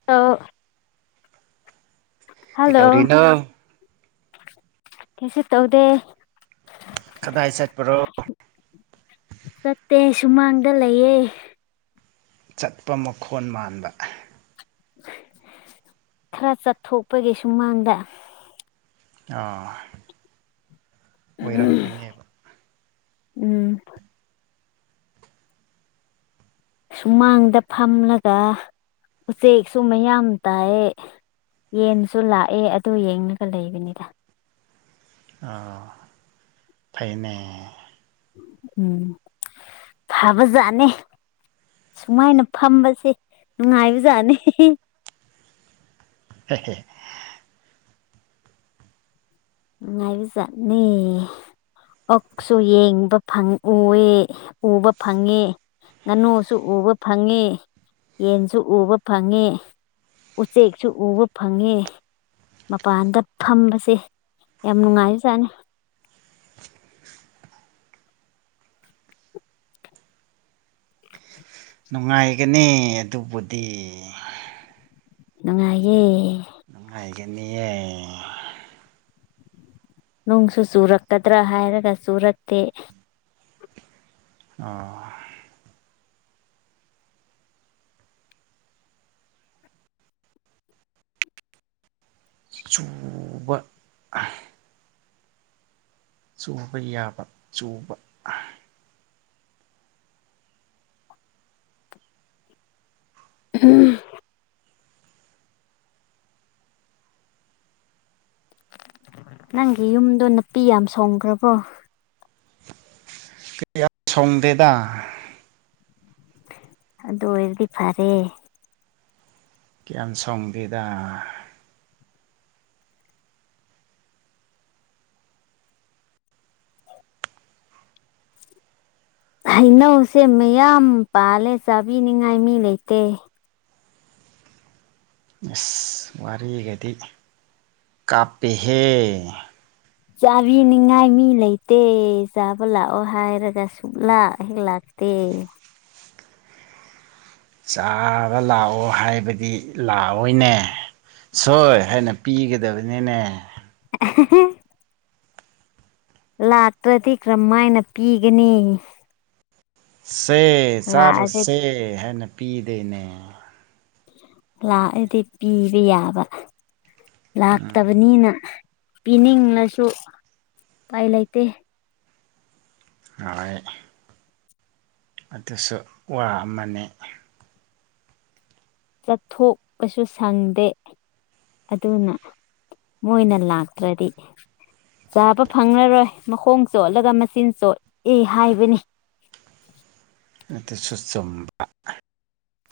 [unintelligible] Hello ꯀꯩꯗꯧꯔꯤꯅꯣ ꯀꯩꯁꯨ ꯇꯧꯗꯦ ꯀꯗꯥꯏ ꯆꯠꯄꯔꯣ ꯆꯠꯇꯦ ꯁꯨꯃꯥꯡꯗ ꯂꯩꯌꯦ ꯆꯠꯄ ꯃꯈꯣꯟ ꯃꯥꯟꯕ ꯈꯔ ꯆꯠꯊꯣꯛꯄꯒꯤ ꯁꯨꯃꯥꯡꯗ ꯑꯥ ꯑꯣꯏꯔꯝꯒꯅꯦꯕ ꯎꯝ ꯁꯨꯃꯥꯡꯗ ꯐꯝꯂꯒ ꯎꯆꯦꯛꯁꯨ ꯃꯌꯥꯝ ꯇꯥꯏ ꯌꯦꯟꯁꯨ ꯂꯥꯛꯑꯦ ꯑꯗꯨ ꯌꯦꯡꯂꯒ ꯂꯩꯕꯅꯤꯗ ꯑꯣ ꯐꯩꯅꯦ ꯎꯝ ꯐꯕꯖꯥꯠꯅꯤ ꯁꯨꯃꯥꯏꯅ ꯐꯝꯕꯁꯦ ꯅꯨꯡꯉꯥꯏꯕꯖꯥꯠꯅꯤ ꯍꯤꯍꯤ ꯍꯦ ꯍꯦ ꯅꯨꯡꯉꯥꯏꯕꯖꯥꯠꯅꯦ ꯑꯣꯛꯁꯨ ꯌꯦꯡꯕ ꯐꯪ ꯎꯌꯦ ꯎꯕ ꯐꯪꯉꯦ ꯉꯥꯅꯨꯁꯨ ꯎꯕ ꯐꯪꯉꯤ ꯌꯦꯟꯁꯨ ꯎꯕ ꯐꯪꯉꯤ ꯎꯆꯦꯛꯁꯨ ꯎꯕ ꯐꯪꯉꯦ ꯃꯄꯥꯟꯗ ꯐꯝꯕꯁꯦ ꯌꯥꯝ ꯅꯨꯡꯉꯥꯏꯔꯆꯥꯠꯅꯤ ꯅꯨꯡꯉꯥꯏꯒꯅꯤ ꯑꯗꯨꯕꯨꯗꯤ ꯅꯨꯡꯉꯥꯏꯌꯦ ꯅꯨꯡꯉꯥꯏꯒꯅꯤꯌꯦ ꯅꯣꯡꯁꯨ ꯆꯨꯔꯛꯀꯗ꯭ꯔ ꯍꯥꯏꯔꯒ ꯆꯨꯔꯛꯇꯦ ꯑꯣ ꯆꯨꯕ ꯆꯨꯕ ꯌꯥꯕ ꯆꯨꯕ ꯑꯝ ꯅꯪꯒꯤ ꯌꯨꯝꯗꯣ ꯅꯨꯄꯤ ꯌꯥꯝ ꯁꯣꯡꯈ꯭ꯔꯕꯣ ꯀꯌꯥꯝ ꯁꯣꯡꯗꯦꯗ ꯑꯗꯨ ꯑꯣꯏꯔꯗꯤ ꯐꯔꯦ ꯀꯌꯥꯝ ꯁꯣꯡꯗꯦꯗ ꯍꯩꯅꯧꯁꯦ ꯃꯌꯥꯝ ꯄꯥꯜꯂꯦ ꯆꯥꯕꯤꯅꯤꯉꯥꯏ ꯃꯤ ꯂꯩꯇꯦ ꯑꯦꯁ ꯋꯥꯔꯤꯒꯗꯤ ꯀꯥꯞꯄꯤꯍꯦ ꯆꯥꯕꯤꯅꯤꯡꯉꯥꯏ ꯃꯤ ꯂꯩꯇꯦ ꯆꯥꯕ ꯂꯥꯛꯑꯣ ꯍꯥꯏꯔꯒ ꯁꯨꯛꯂꯥ ꯍꯦꯛ ꯂꯥꯛꯇꯦ ꯆꯥꯕ ꯂꯥꯛꯑꯣ ꯍꯥꯏꯕꯗꯤ ꯂꯥꯛꯑꯣꯏꯅꯦ ꯁꯣꯏ ꯍꯥꯏꯅ ꯄꯤꯒꯗꯕꯅꯤꯅꯦ [unintelligible] ꯂꯥꯛꯇ꯭ꯔꯗꯤ ꯀꯔꯝꯍꯥꯏꯅ ꯄꯤꯒꯅꯤ ꯁꯦ ꯂꯥꯛꯑꯗꯤ ꯆꯥꯔꯣꯁꯦ ꯍꯥꯏꯅ ꯄꯤꯗꯦꯅꯦ ꯂꯥꯛꯑꯗꯤ ꯄꯤꯕ ꯌꯥꯕ ꯎꯝ ꯂꯥꯛꯇꯕꯅꯤꯅ ꯄꯤꯅꯤꯡꯂꯁꯨ ꯎꯄꯥꯏ ꯂꯩꯇꯦ [unintelligible] ꯑꯗꯨꯁꯨ ꯋꯥ ꯑꯃꯅꯤ ꯆꯠꯊꯣꯛꯄꯁꯨ ꯁꯪꯗꯦ ꯑꯗꯨꯅ ꯃꯣꯏꯅ ꯂꯥꯛꯇ꯭ꯔꯗꯤ ꯆꯥꯕ ꯐꯪꯂꯔꯣꯏ ꯃꯈꯣꯡ ꯆꯣꯠꯂꯒ ꯃꯆꯤꯟ ꯆꯣꯠꯏ ꯍꯥꯏꯕꯅꯤ ꯅꯠꯇ ꯁꯨꯁꯨꯝꯕ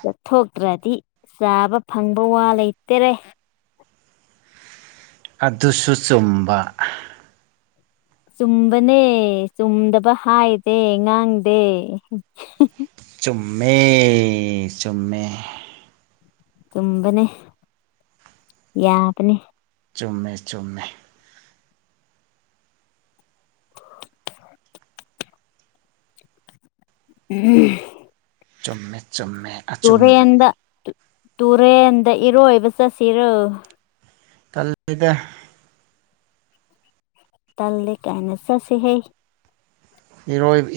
ꯆꯠꯊꯣꯛꯇ꯭ꯔꯗꯤ ꯆꯥꯕ ꯐꯪꯕ ꯋꯥ ꯂꯩꯇꯔꯦ ꯑꯗꯨꯁꯨ ꯆꯨꯝꯕ ꯆꯨꯝꯕꯅꯦ ꯆꯨꯝꯗꯕ ꯍꯥꯏꯗꯦ ꯉꯥꯡꯗꯦ ꯆꯨꯝꯃꯦ ꯆꯨꯝꯃꯦ ꯇꯨꯝꯕꯅꯦ ꯌꯥꯕꯅꯦ ꯆꯨꯝꯃꯦ ꯆꯨꯝꯃꯦ ꯎꯝ ꯆꯨꯝꯃꯦ ꯆꯨꯝꯃꯦ ꯑꯆꯨꯝꯕꯅꯤ ꯇꯨꯔꯦꯟꯗ ꯇꯨꯔꯦꯟꯗ ꯏꯔꯣꯏꯕ ꯆꯠꯁꯤꯔꯣ ꯇꯂꯜꯗ ꯇꯜꯜꯂꯤ ꯀꯥꯏꯅ ꯆꯠꯁꯤꯦꯍꯩ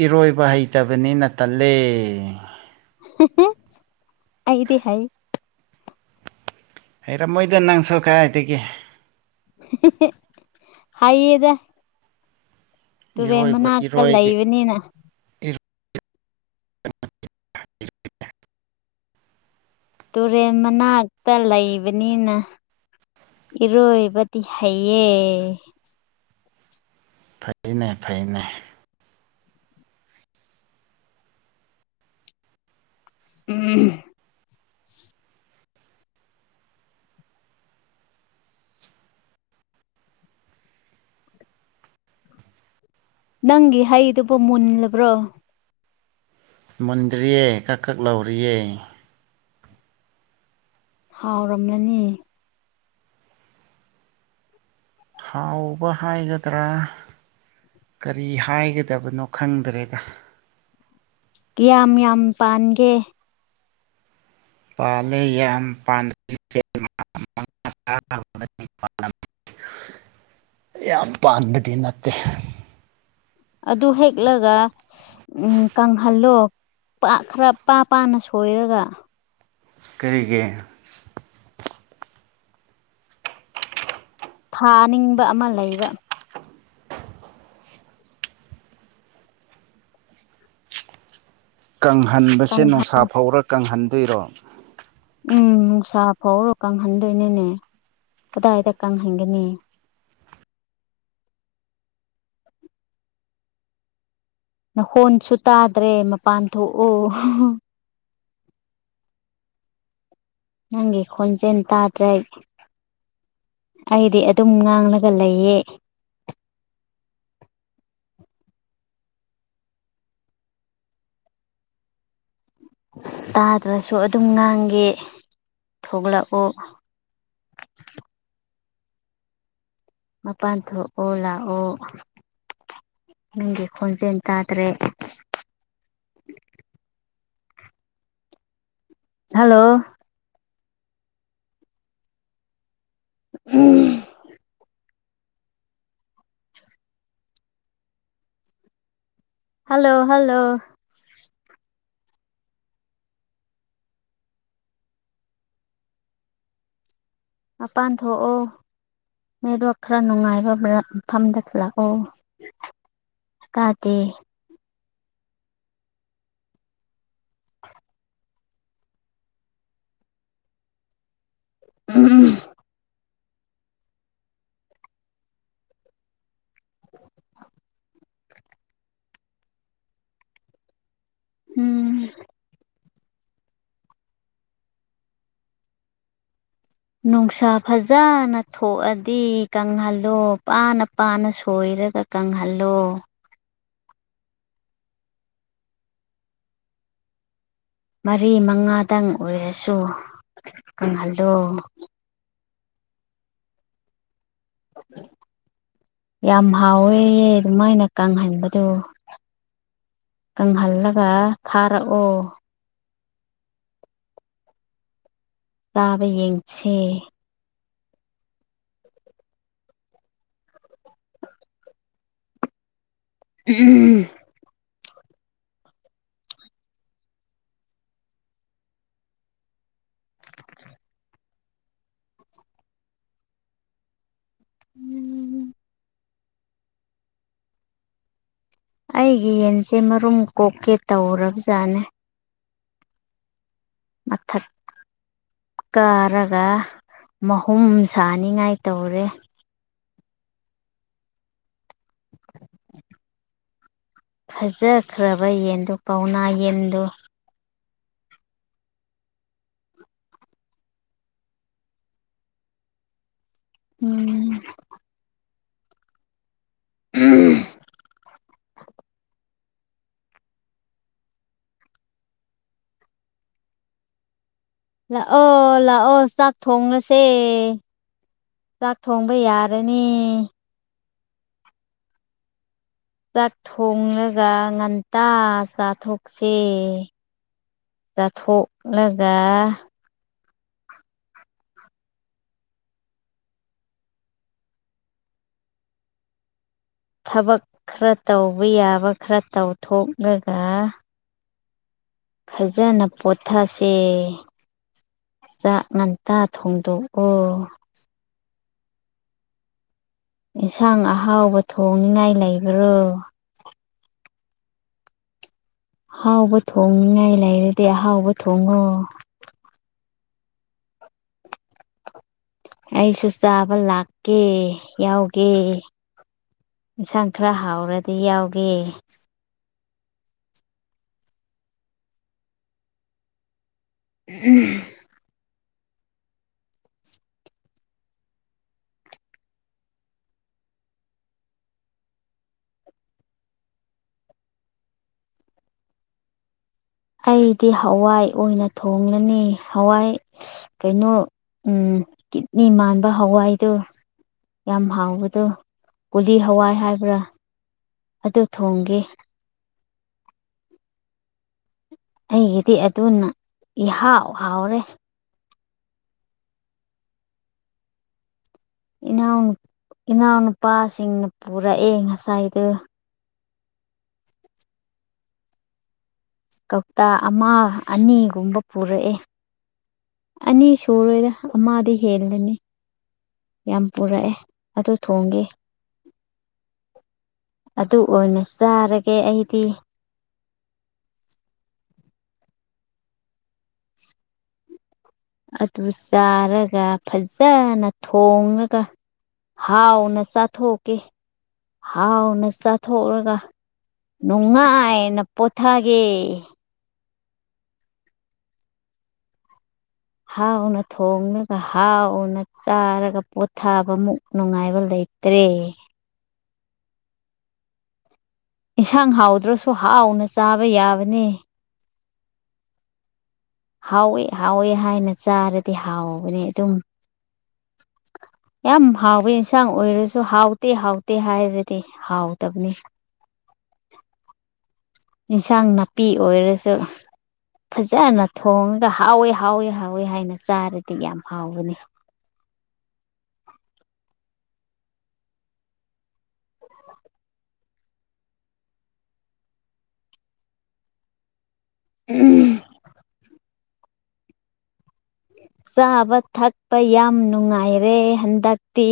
ꯏꯔꯣꯏꯕ ꯍꯩꯇꯕꯅꯤꯅ ꯇꯜꯂꯦ ꯑꯩꯗꯤ ꯍꯩ꯫ ꯍꯩꯔꯝꯃꯣꯏꯗ ꯅꯪꯁꯨ ꯀꯗꯥꯥꯏꯗꯒꯤ꯫ ꯍꯥꯏꯌꯦꯗ ꯇꯨꯔꯦꯟ ꯏꯔꯣꯏꯕ ꯃꯅꯥꯛꯇ ꯏꯔꯣꯏꯒꯦ ꯂꯩꯕꯅꯤꯅ [inaudible] ꯇꯨꯔꯦꯟ ꯃꯅꯥꯛꯇ ꯂꯩꯕꯅꯤꯅ ꯏꯔꯣꯏꯕꯗꯤ ꯍꯩꯌꯦ꯫ ꯐꯩꯅꯦ ꯐꯩꯅꯦ ꯎꯝ ꯅꯪꯒꯤ ꯍꯩꯗꯨꯕꯨ ꯃꯨꯜꯂꯕ꯭ꯔꯣ? ꯃꯨꯟꯗ꯭ꯔꯤꯌꯦ ꯀꯛ ꯀꯛ ꯂꯥꯎꯔꯤꯌꯦ꯫ ꯍꯥꯎꯔꯝꯂꯅꯤ꯫ ꯊꯥꯎꯕ ꯍꯥꯏꯒꯗ꯭ꯔꯥ? ꯀꯔꯤ ꯍꯥꯏꯒꯗꯕꯅꯣ ꯈꯪꯗ꯭ꯔꯦꯗ ꯀꯌꯥꯝ ꯌꯥꯝ ꯄꯥꯟꯒꯦ꯫ ꯄꯂꯦ ꯌꯥꯝ ꯄ [unintelligible] ꯌꯥꯝ ꯄꯥꯟꯕꯗꯤ ꯅꯠꯇꯦ꯫ ꯑꯗꯨ ꯍꯦꯛꯂꯒ ꯎꯝ ꯀꯪꯍꯜꯂꯣ ꯄꯥꯛ ꯈꯔ ꯄꯥ ꯄꯥꯅ ꯁꯣꯏꯔꯒ ꯀꯔꯤꯒꯤ ꯊꯥꯅꯤꯡꯕ ꯑꯃ ꯂꯩꯕ ꯀꯪꯍꯟꯕꯁꯦ ꯀꯪꯍꯟ ꯅꯨꯡꯁꯥ ꯐꯧꯔ ꯀꯪꯍꯟꯗꯣꯏꯔꯣ? ꯎꯝ ꯅꯨꯡꯁꯥ ꯐꯥꯎꯔꯣ ꯀꯪꯍꯟꯗꯣꯏꯅꯣꯅꯦ ꯀꯗꯥꯏꯗ ꯀꯪꯍꯟꯒꯅꯤ꯫ ꯅ ꯍꯣꯟꯁꯨ ꯇꯥꯗ꯭ꯔꯦ ꯃꯄꯥꯟ ꯊꯣꯛꯑꯣ ꯅꯪꯒꯤ ꯈꯣꯟꯖꯦꯜ ꯇꯥꯗ꯭ꯔꯩ ꯑꯩꯗꯤ ꯑꯗꯨꯝ ꯉꯥꯡꯂꯒ ꯂꯩꯌꯦ꯫ ꯇꯥꯗ꯭ꯔꯁꯨ ꯑꯗꯨꯝ ꯉꯥꯡꯒꯦ ꯊꯣꯛꯂꯛꯎ꯫ ꯃꯄꯥꯟ ꯊꯣꯛꯑꯣ ꯂꯥꯛꯑꯣ ꯅꯪꯒꯤ ꯈꯣꯟꯖꯦꯜ ꯇꯥꯗ꯭ꯔꯦ꯫ ꯍꯜꯂꯣ ꯎꯝ ꯍꯜꯂꯣ ꯍꯜꯂꯣ ꯃꯄꯥꯟ ꯊꯣꯛꯑꯣ ꯃꯗꯣ ꯈꯔ ꯅꯨꯡꯉꯥꯏꯕ ꯃꯐꯝꯗꯁꯤꯂꯛꯑꯣ ꯇꯥꯗꯤ꯫ ꯎꯝ ꯎ [inaudible] ꯎꯝ ꯅꯨꯡꯁꯥ ꯐꯖꯅ ꯊꯣꯛꯑꯗꯤ ꯀꯪꯍꯜꯂꯣ ꯄꯥꯅ ꯄꯥꯅ ꯁꯣꯏꯔꯒ ꯀꯪꯍꯜꯂꯣ ꯃꯔꯤ ꯃꯉꯥꯗꯪ ꯑꯣꯏꯔꯁꯨ ꯀꯪꯍꯜꯂꯣ ꯌꯥꯝ ꯍꯥꯎꯋꯦꯍ ꯑꯗꯨꯃꯥꯏꯅ ꯀꯪꯍꯟꯕꯗꯣ ꯀꯪꯍꯜꯂꯒ ꯊꯥꯔꯛꯑꯣ ꯆꯥꯕ ꯌꯦꯡꯁꯤ꯫ ꯎꯝ ꯎꯝ ꯑꯩꯒꯤ ꯌꯦꯟꯁꯦ ꯃꯔꯨꯝ ꯀꯣꯛꯀꯦ ꯇꯧꯔꯕꯖꯥꯠꯅꯦ ꯃꯊꯛ ꯀꯥꯔꯒ ꯃꯍꯨꯝ ꯁꯥꯅꯤꯡꯉꯥꯏ ꯇꯧꯔꯦ ꯐꯖꯈ꯭ꯔꯕ ꯌꯦꯟꯗꯨ ꯀꯧꯅꯥ ꯌꯦꯟꯗꯨ ꯎꯝ ꯎꯝ [unintelligible] ꯂꯥꯛꯑꯣ ꯂꯥꯛꯑꯣ ꯆꯥꯛ ꯊꯣꯡꯂꯁꯦ ꯆꯥꯛ ꯊꯣꯡꯕ ꯌꯥꯔꯅꯤ ꯆꯥꯛ ꯊꯣꯡꯂꯒ ꯉꯟꯇꯥ ꯆꯥꯊꯣꯛꯁꯦ ꯆꯥꯊꯣꯛꯂꯒꯥ ꯊꯕꯛ ꯈꯔ ꯇꯧꯕ ꯌꯥꯕ ꯈꯔ ꯇꯧꯊꯣꯛꯂꯒ ꯐꯖꯅ ꯄꯣꯊꯥꯁꯦ ꯆꯥꯛ ꯉꯟꯇꯥ ꯊꯣꯡꯗꯣꯛꯑꯣ ꯌꯦꯟꯁꯥꯡ ꯑꯍꯥꯎꯕ ꯊꯣꯡꯅꯤꯉꯥꯏ ꯂꯩꯕ꯭ꯔꯣ ꯑꯍꯥꯎꯕ ꯊꯣꯡꯉꯥꯏ ꯂꯩꯔꯗꯤ ꯑꯍꯥꯎꯕ ꯊꯣꯡꯉꯣ ꯑꯩꯁꯨ ꯆꯥꯕ ꯂꯥꯛꯀꯦ ꯌꯥꯎꯒꯦ ꯌꯦꯟꯁꯥꯡ ꯈꯔ ꯍꯥꯎꯔꯗꯤ ꯌꯥꯎꯒꯦ ꯎꯝ ꯑꯩꯗꯤ ꯍꯋꯥꯏ ꯑꯣꯏꯅ ꯊꯣꯡꯂꯅꯤ ꯍꯋꯥꯏ ꯀꯩꯅꯣ ꯎꯝ ꯀꯤꯠꯅꯤ ꯃꯥꯟꯕ ꯍꯋꯥꯏꯗꫭ ꯌꯥꯝ ꯍꯥꯎꯕꯗꯣ ꯀꯨꯂꯤ ꯍꯋꯥꯏ ꯍꯥꯏꯕ꯭ꯔꯥ ꯑꯗꯨ ꯊꯣꯡꯒꯦ ꯑꯩꯒꯤꯗꯤ ꯑꯗꯨꯅ ꯏꯍꯥꯎ ꯍꯥꯎꯔꯦ ꯏꯅꯥꯎ ꯏꯅꯥꯎꯅꯨꯄꯥꯁꯤꯡꯅ ꯄꯨꯔꯛꯑꯦ ꯉꯁꯥꯏꯗꫭ ꯀꯧꯇꯥ ꯑꯃ ꯑꯅꯤꯒꯨꯝꯕ ꯄꯨꯔꯛꯑꯦ ꯑꯅꯤ ꯁꯨꯔꯣꯏꯗ ꯑꯃꯗ ꯍꯦꯜꯂꯅꯤ ꯌꯥꯝ ꯄꯨꯔꯛꯑꯦ ꯑꯗꯨ ꯊꯣꯡꯒꯦ ꯑꯗꯨ ꯑꯣꯏꯅ ꯆꯥꯔꯒꯦ ꯑꯩꯗꯤ ꯑꯗꯨ ꯆꯥꯔꯒ ꯐꯖꯅ ꯊꯣꯉꯒ ꯍꯥꯎ ꯅ ꯆꯥꯊꯣꯛꯀꯦ ꯍꯥꯎꯅ ꯆꯥꯊꯣꯛꯑꯒ ꯅꯨꯡꯉꯥꯏꯅ ꯄꯣꯊꯒꯦ ꯍꯥꯎꯅ ꯊꯣꯡꯂꯒ ꯍꯥꯎꯅ ꯆꯥꯔꯒ ꯄꯣꯊꯥꯕꯃꯨꯛ ꯅꯨꯡꯉꯥꯏꯕ ꯂꯩ ꯇꯔꯦ ꯏꯟꯁꯥꯡ ꯍꯥꯎꯗ꯭ꯔꯁꯨ ꯍꯥꯎꯅ ꯆꯥꯕ ꯌꯥꯕꯅꯦ ꯍꯥꯎꯋꯦ ꯍꯥꯎꯋꯦ ꯍꯥꯏꯅ ꯆꯥꯔꯗꯤ ꯍꯥꯎꯕꯅꯦ ꯑꯗꯨꯝ ꯌꯥꯝ ꯍꯥꯎꯕ ꯏꯟꯁꯥꯡ ꯑꯣꯏꯔꯁꯨ ꯍꯥꯎꯇꯦ ꯍꯥꯎꯇꯦ ꯍꯥꯏꯔꯗꯤ ꯍꯥꯎꯗꯕꯅꯤ ꯏꯟꯁꯥꯡ ꯅꯥꯄꯤ ꯑꯣꯏꯔꯁꯨ ꯐꯖꯅ ꯊꯣꯡꯉꯒ ꯍꯥꯎꯋꯦ ꯍꯥꯎꯋꯦ ꯍꯥꯎꯋꯦ ꯍꯥꯏꯅ ꯆꯥꯔꯗꯤ ꯌꯥꯝ ꯍꯥꯎꯕꯅꯤ ꯎꯝ [unintelligible] ꯆꯥꯕ ꯊꯛꯄ ꯌꯥꯝ ꯅꯨꯡꯉꯥꯏꯔꯦ ꯍꯟꯗꯛꯇꯤ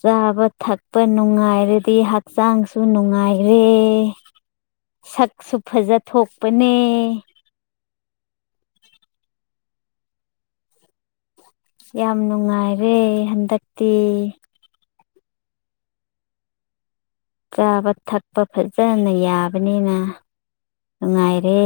ꯆꯥꯕ ꯊꯛꯄ ꯅꯨꯡꯉꯥꯏꯔꯗꯤ ꯍꯛꯆꯥꯡꯁꯨ ꯅꯨꯡꯉꯥꯏꯔꯦ ꯁꯛꯁꯨ ꯐꯖꯊꯥꯛꯄꯅꯦ ꯌꯥꯝ ꯅꯨꯡꯉꯥꯏꯔꯦ ꯍꯟꯗꯛꯇꯤ ꯆꯥꯕ ꯊꯛꯄ ꯐꯖꯅ ꯌꯥꯕꯅꯤꯅ ꯅꯨꯡꯉꯥꯏꯔꯦ